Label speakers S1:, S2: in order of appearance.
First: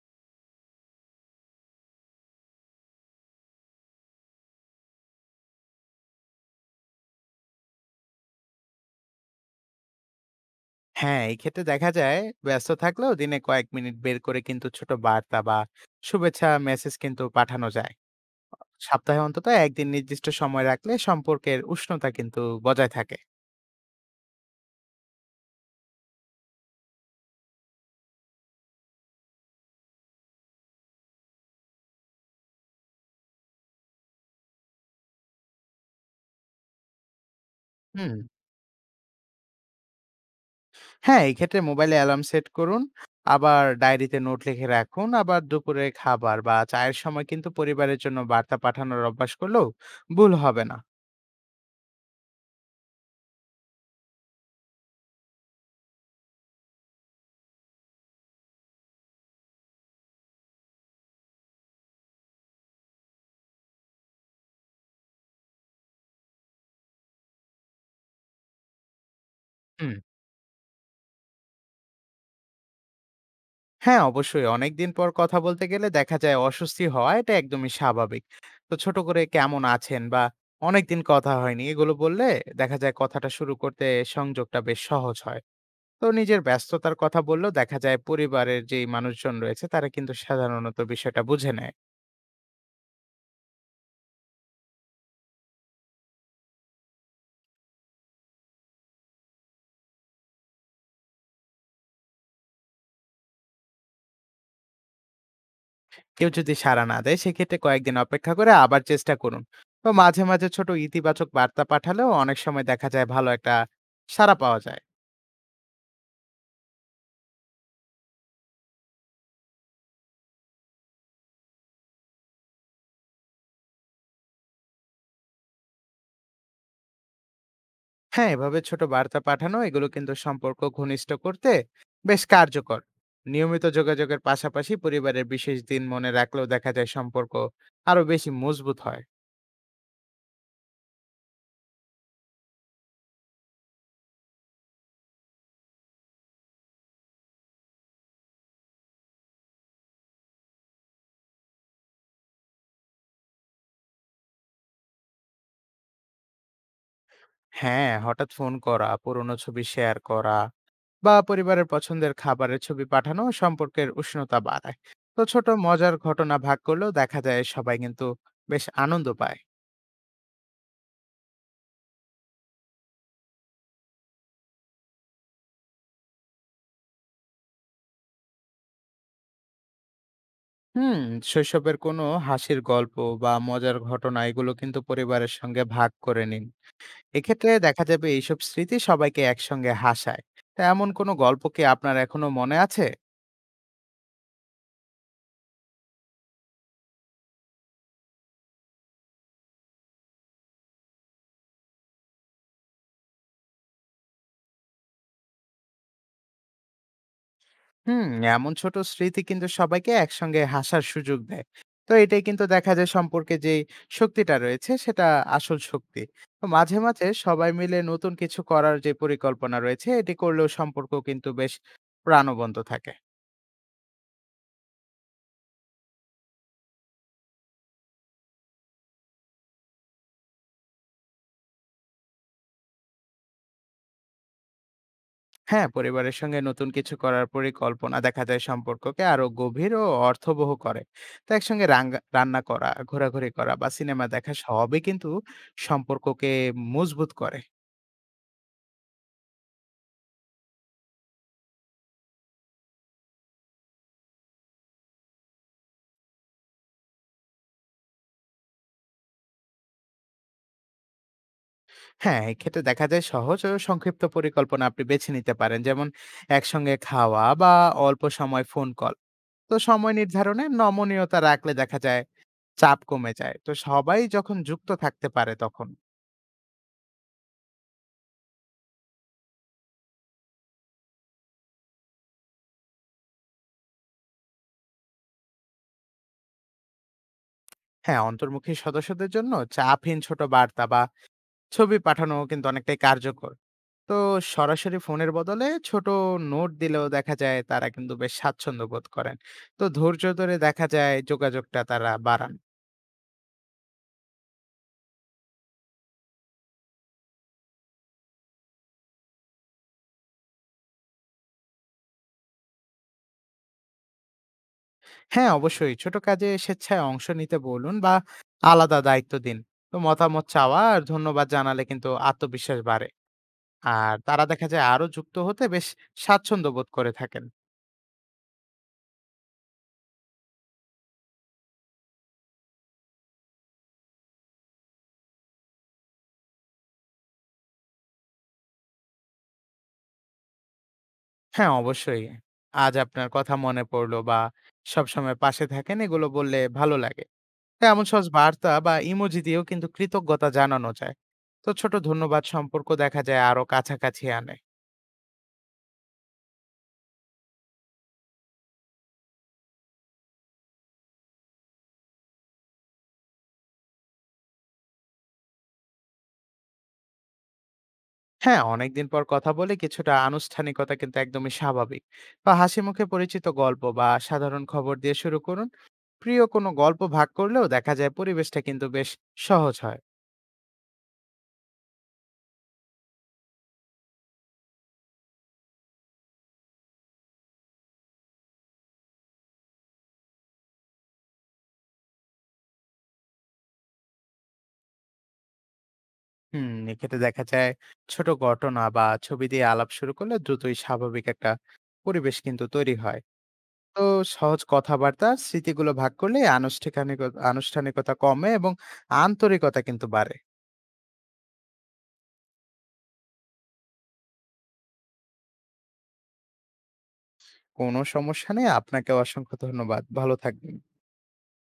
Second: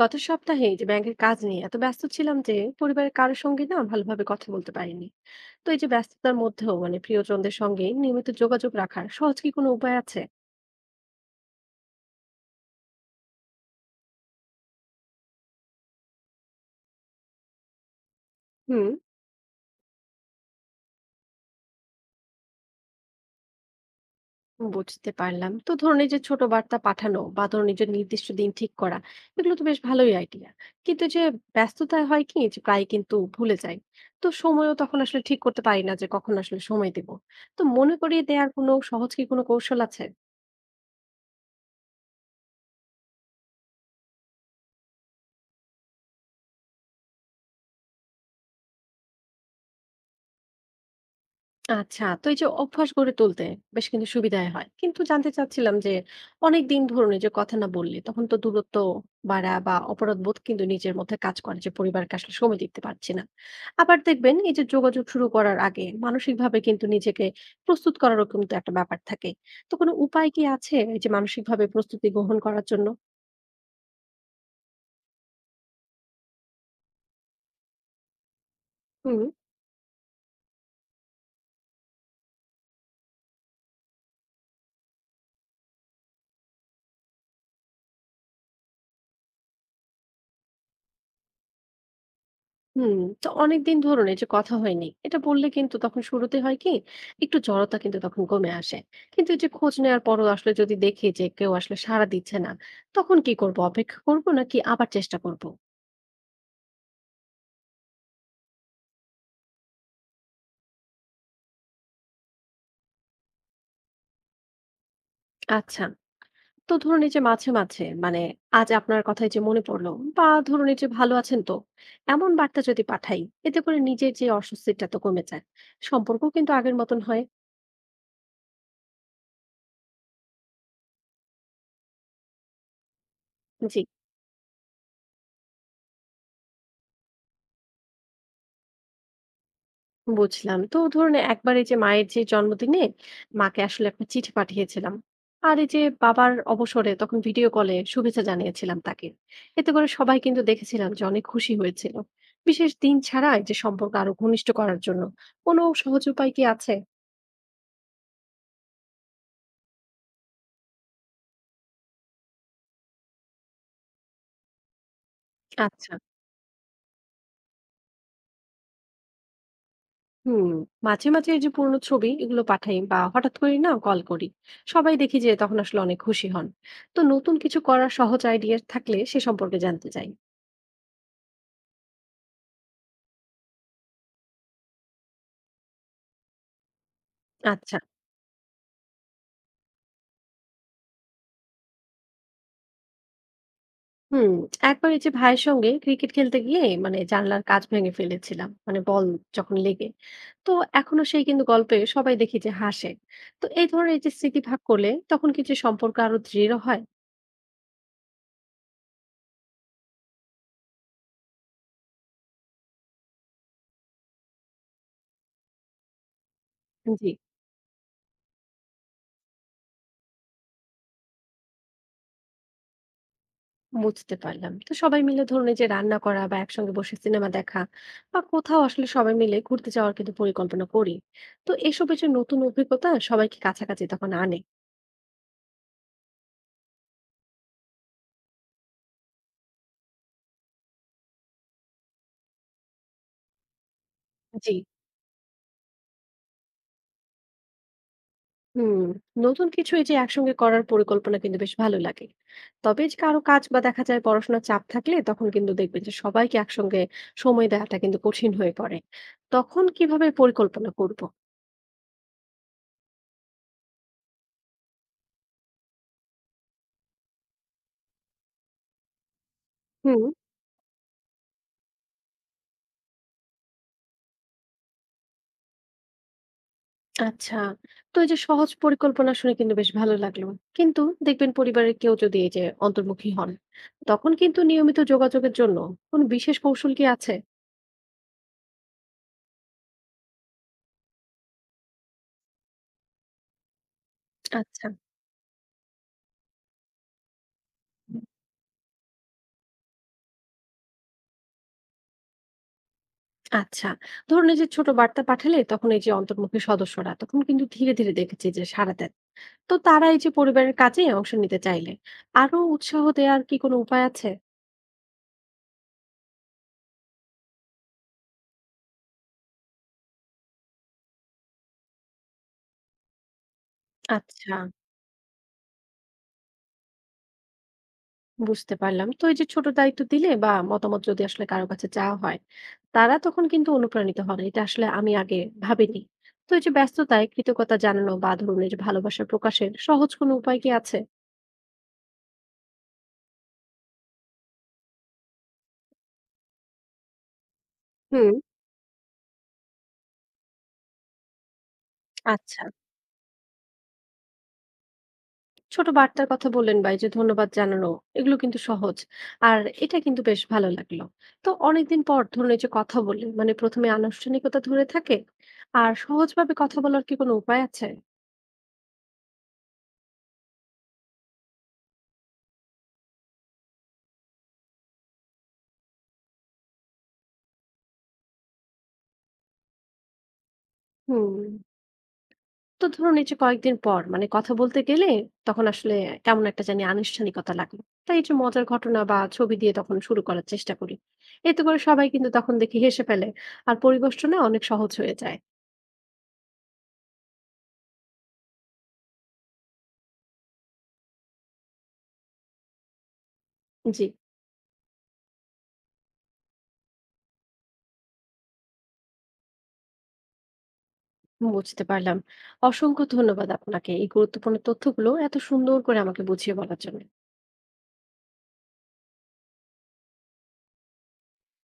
S1: গত সপ্তাহে যে ব্যাংকের কাজ নিয়ে এত ব্যস্ত ছিলাম যে পরিবারের কারোর সঙ্গে না ভালোভাবে কথা বলতে পারিনি। তো এই যে ব্যস্ততার মধ্যেও প্রিয়জনদের সঙ্গে নিয়মিত যোগাযোগ রাখার সহজ কি কোনো উপায় আছে?
S2: হ্যাঁ, এক্ষেত্রে দেখা যায় ব্যস্ত থাকলেও দিনে কয়েক মিনিট বের করে কিন্তু ছোট বার্তা বা শুভেচ্ছা মেসেজ কিন্তু পাঠানো যায়।
S1: হুম,
S2: সপ্তাহে অন্তত ১ দিন নির্দিষ্ট সময় রাখলে সম্পর্কের উষ্ণতা কিন্তু বজায় থাকে।
S1: বুঝতে পারলাম। তো ধরুন এই যে ছোট বার্তা পাঠানো বা ধরুন নিজের নির্দিষ্ট দিন ঠিক করা, এগুলো তো বেশ ভালোই আইডিয়া। কিন্তু যে ব্যস্ততায় হয় কি, যে প্রায় কিন্তু ভুলে যাই। তো সময়ও তখন আসলে ঠিক করতে পারি না যে কখন আসলে সময় দেব। তো মনে
S2: হুম।
S1: করিয়ে দেওয়ার কোনো সহজ কি কোনো কৌশল আছে?
S2: হ্যাঁ, এই ক্ষেত্রে মোবাইলে অ্যালার্ম সেট করুন, আবার ডায়েরিতে নোট লিখে রাখুন, আবার দুপুরে খাবার বা চায়ের সময় কিন্তু পরিবারের জন্য বার্তা পাঠানোর অভ্যাস করলেও ভুল হবে না।
S1: আচ্ছা, তো এই যে অভ্যাস গড়ে তুলতে বেশ কিন্তু সুবিধাই হয়। কিন্তু জানতে চাচ্ছিলাম যে অনেকদিন ধরুন এই যে কথা না বললে তখন তো দূরত্ব বাড়া বা অপরাধবোধ কিন্তু নিজের মধ্যে কাজ করে যে পরিবারকে আসলে সময় দিতে পারছি না। আবার দেখবেন এই যে যোগাযোগ শুরু করার আগে মানসিকভাবে কিন্তু নিজেকে প্রস্তুত করারও কিন্তু একটা ব্যাপার থাকে। তো কোনো
S2: হুম।
S1: উপায় কি আছে এই যে মানসিকভাবে প্রস্তুতি গ্রহণ করার জন্য?
S2: হ্যাঁ, অবশ্যই। অনেকদিন পর কথা বলতে গেলে দেখা যায় অস্বস্তি হওয়া এটা একদমই স্বাভাবিক। তো ছোট করে
S1: হুম।
S2: কেমন আছেন বা অনেকদিন কথা হয়নি এগুলো বললে দেখা যায় কথাটা শুরু করতে সংযোগটা বেশ সহজ হয়। তো নিজের ব্যস্ততার কথা বললেও দেখা যায় পরিবারের যেই মানুষজন রয়েছে তারা কিন্তু সাধারণত বিষয়টা বুঝে নেয়।
S1: হুম, তো অনেকদিন ধরুন এই যে কথা হয়নি এটা বললে কিন্তু তখন শুরুতে হয় কি একটু জড়তা কিন্তু তখন কমে আসে। কিন্তু এই যে খোঁজ নেওয়ার পরও আসলে যদি দেখি যে কেউ আসলে সাড়া দিচ্ছে না, তখন কি করব? অপেক্ষা করব নাকি আবার চেষ্টা করব?
S2: কেউ যদি সাড়া না দেয় সেক্ষেত্রে কয়েকদিন অপেক্ষা করে আবার চেষ্টা করুন। তো মাঝে, মাঝে ছোট ইতিবাচক বার্তা পাঠালেও অনেক সময় দেখা যায় ভালো একটা সাড়া পাওয়া যায়।
S1: আচ্ছা, তো ধরুন এই যে মাঝে মাঝে আজ আপনার কথাই যে মনে পড়লো, বা ধরুন এই যে ভালো আছেন তো, এমন বার্তা যদি পাঠাই, এতে করে নিজের যে অস্বস্তিটা তো কমে যায়, সম্পর্ক কিন্তু আগের মতন হয়।
S2: হ্যাঁ, এভাবে ছোট বার্তা পাঠানো এগুলো কিন্তু সম্পর্ক ঘনিষ্ঠ করতে বেশ কার্যকর। নিয়মিত
S1: জি,
S2: যোগাযোগের পাশাপাশি পরিবারের বিশেষ দিন মনে রাখলেও দেখা যায় সম্পর্ক আরো বেশি মজবুত হয়।
S1: বুঝলাম। তো ধরুন একবার এই যে মায়ের যে জন্মদিনে মাকে আসলে একটা চিঠি পাঠিয়েছিলাম, আর এই যে বাবার অবসরে তখন ভিডিও কলে শুভেচ্ছা জানিয়েছিলাম তাকে। এতে করে সবাই কিন্তু দেখেছিলাম যে অনেক খুশি হয়েছিল। বিশেষ দিন ছাড়া এই যে সম্পর্ক আরো ঘনিষ্ঠ করার জন্য কোনো সহজ উপায় কি আছে?
S2: হ্যাঁ, হঠাৎ ফোন করা, পুরনো ছবি শেয়ার করা বা পরিবারের পছন্দের খাবারের ছবি পাঠানো সম্পর্কের উষ্ণতা বাড়ায়। তো ছোট
S1: আচ্ছা।
S2: মজার ঘটনা ভাগ করলেও দেখা যায় সবাই কিন্তু বেশ আনন্দ পায়।
S1: হুম, মাঝে মাঝে এই যে পুরনো ছবি এগুলো পাঠাই বা হঠাৎ করে না কল করি, সবাই দেখি যে তখন আসলে অনেক খুশি হন। তো নতুন কিছু করার সহজ আইডিয়া থাকলে সে সম্পর্কে জানতে চাই।
S2: হুম। শৈশবের কোনো হাসির গল্প বা মজার ঘটনা এগুলো কিন্তু পরিবারের সঙ্গে ভাগ করে নিন। এক্ষেত্রে
S1: আচ্ছা।
S2: দেখা যাবে এইসব স্মৃতি সবাইকে একসঙ্গে হাসায়। তা এমন কোনো গল্প কি আপনার এখনো মনে আছে?
S1: হুম, একবার এই যে ভাইয়ের সঙ্গে ক্রিকেট খেলতে গিয়ে জানলার কাঁচ ভেঙে ফেলেছিলাম, মানে বল যখন লেগে। তো এখনো সেই কিন্তু গল্পে সবাই দেখি যে হাসে। তো এই ধরনের এই যে স্মৃতি ভাগ করলে তখন কিছু সম্পর্ক আরো দৃঢ় হয়।
S2: হুম। এমন ছোট স্মৃতি কিন্তু সবাইকে একসঙ্গে হাসার সুযোগ দেয়। তো এটাই কিন্তু দেখা যায় সম্পর্কে যে শক্তিটা রয়েছে সেটা আসল শক্তি। তো মাঝে মাঝে
S1: জি,
S2: সবাই মিলে নতুন কিছু করার যে পরিকল্পনা রয়েছে এটি করলেও সম্পর্ক কিন্তু বেশ প্রাণবন্ত থাকে।
S1: বুঝতে পারলাম। তো সবাই মিলে ধরুন এই যে রান্না করা বা একসঙ্গে বসে সিনেমা দেখা বা কোথাও আসলে সবাই মিলে ঘুরতে যাওয়ার কিন্তু পরিকল্পনা করি। তো এসবের যে নতুন অভিজ্ঞতা সবাইকে কাছাকাছি তখন আনে।
S2: হ্যাঁ, পরিবারের সঙ্গে নতুন কিছু করার পরিকল্পনা দেখা যায় সম্পর্ককে আরো গভীর ও অর্থবহ করে। তো একসঙ্গে রাঙ্গা রান্না করা, ঘোরাঘুরি করা বা সিনেমা দেখা
S1: জি।
S2: সবই কিন্তু সম্পর্ককে মজবুত করে।
S1: হুম, নতুন কিছু এই যে একসঙ্গে করার পরিকল্পনা কিন্তু বেশ ভালো লাগে। তবে এই যে কারো কাজ বা দেখা যায় পড়াশোনার চাপ থাকলে তখন কিন্তু দেখবেন যে সবাইকে একসঙ্গে সময় দেওয়াটা কিন্তু কঠিন হয়ে পড়ে। তখন কিভাবে পরিকল্পনা করব?
S2: হ্যাঁ, এক্ষেত্রে দেখা যায় সহজ ও সংক্ষিপ্ত পরিকল্পনা আপনি বেছে নিতে পারেন। যেমন একসঙ্গে খাওয়া বা অল্প সময় ফোন কল। তো সময়
S1: হুম।
S2: নির্ধারণে নমনীয়তা রাখলে দেখা যায় চাপ কমে যায়। তো সবাই যখন যুক্ত থাকতে পারে তখন।
S1: আচ্ছা, তো এই যে সহজ পরিকল্পনা শুনে কিন্তু বেশ ভালো লাগলো। কিন্তু দেখবেন পরিবারের কেউ যদি এই যে অন্তর্মুখী হন তখন কিন্তু নিয়মিত যোগাযোগের জন্য কোন বিশেষ কৌশল কি আছে?
S2: হ্যাঁ, অন্তর্মুখী সদস্যদের জন্য চাপহীন ছোট বার্তা বা ছবি পাঠানো কিন্তু অনেকটাই কার্যকর। তো
S1: আচ্ছা।
S2: সরাসরি ফোনের বদলে ছোট নোট দিলেও দেখা যায় তারা কিন্তু বেশ স্বাচ্ছন্দ্য বোধ করেন। তো ধৈর্য ধরে দেখা যায় যোগাযোগটা তারা বাড়ান।
S1: আচ্ছা, ধরুন এই যে ছোট বার্তা পাঠালে তখন এই যে অন্তর্মুখী সদস্যরা তখন কিন্তু ধীরে ধীরে দেখেছি যে সাড়া দেন। তো তারা এই যে পরিবারের কাজে অংশ নিতে চাইলে আরো উৎসাহ দেওয়ার কি কোনো উপায় আছে?
S2: হ্যাঁ, অবশ্যই ছোট কাজে স্বেচ্ছায় অংশ নিতে বলুন বা আলাদা দায়িত্ব দিন। তো মতামত চাওয়া আর ধন্যবাদ জানালে কিন্তু আত্মবিশ্বাস বাড়ে। আর তারা
S1: আচ্ছা,
S2: দেখা যায় আরো যুক্ত হতে বেশ স্বাচ্ছন্দ্য বোধ করে থাকেন।
S1: বুঝতে পারলাম। তো এই যে ছোট দায়িত্ব দিলে বা মতামত যদি আসলে কারো কাছে চাওয়া হয়, তারা তখন কিন্তু অনুপ্রাণিত হন, এটা আসলে আমি আগে ভাবিনি। তো এই যে ব্যস্ততায় কৃতজ্ঞতা জানানো বা ধরুন এই যে ভালোবাসা প্রকাশের সহজ কোনো উপায় কি আছে?
S2: হ্যাঁ, অবশ্যই। আজ আপনার কথা মনে পড়লো বা সবসময় পাশে থাকেন এগুলো বললে ভালো লাগে। হ্যাঁ, এমন সহজ
S1: হুম।
S2: বার্তা বা ইমোজি দিয়েও কিন্তু কৃতজ্ঞতা জানানো যায়। তো ছোট ধন্যবাদ
S1: আচ্ছা,
S2: সম্পর্ক দেখা যায় আরো কাছাকাছি আনে।
S1: ছোট বার্তার কথা বললেন বা এই যে ধন্যবাদ জানানো, এগুলো কিন্তু সহজ, আর এটা কিন্তু বেশ ভালো লাগলো। তো অনেকদিন পর ধরুন এই যে কথা বললেন প্রথমে আনুষ্ঠানিকতা ধরে থাকে, আর সহজভাবে কথা বলার কি কোনো উপায় আছে?
S2: হ্যাঁ, অনেকদিন পর কথা বলে কিছুটা আনুষ্ঠানিকতা কিন্তু একদমই স্বাভাবিক। বা হাসি মুখে পরিচিত গল্প বা সাধারণ খবর দিয়ে শুরু করুন। প্রিয় কোনো গল্প ভাগ করলেও দেখা যায় পরিবেশটা কিন্তু বেশ সহজ হয়।
S1: হুম, তো ধরুন এই যে কয়েকদিন পর কথা বলতে গেলে তখন আসলে কেমন একটা জানি আনুষ্ঠানিকতা লাগে। তাই এই যে মজার ঘটনা বা ছবি দিয়ে তখন শুরু করার চেষ্টা করি, এতে করে সবাই কিন্তু তখন দেখি হেসে ফেলে, আর পরিবেশটা না অনেক সহজ হয়ে যায়।
S2: হুম, এক্ষেত্রে দেখা যায় ছোট ঘটনা বা ছবি দিয়ে আলাপ শুরু করলে দ্রুতই স্বাভাবিক একটা পরিবেশ কিন্তু তৈরি হয়। তো
S1: জি,
S2: সহজ কথাবার্তা আর স্মৃতিগুলো ভাগ করলে আনুষ্ঠানিকতা আনুষ্ঠানিকতা কমে এবং আন্তরিকতা কিন্তু বাড়ে।
S1: বুঝতে পারলাম। অসংখ্য ধন্যবাদ আপনাকে এই গুরুত্বপূর্ণ তথ্যগুলো এত সুন্দর করে আমাকে বুঝিয়ে বলার জন্য।
S2: কোনো সমস্যা নেই। আপনাকেও অসংখ্য ধন্যবাদ। ভালো থাকবেন।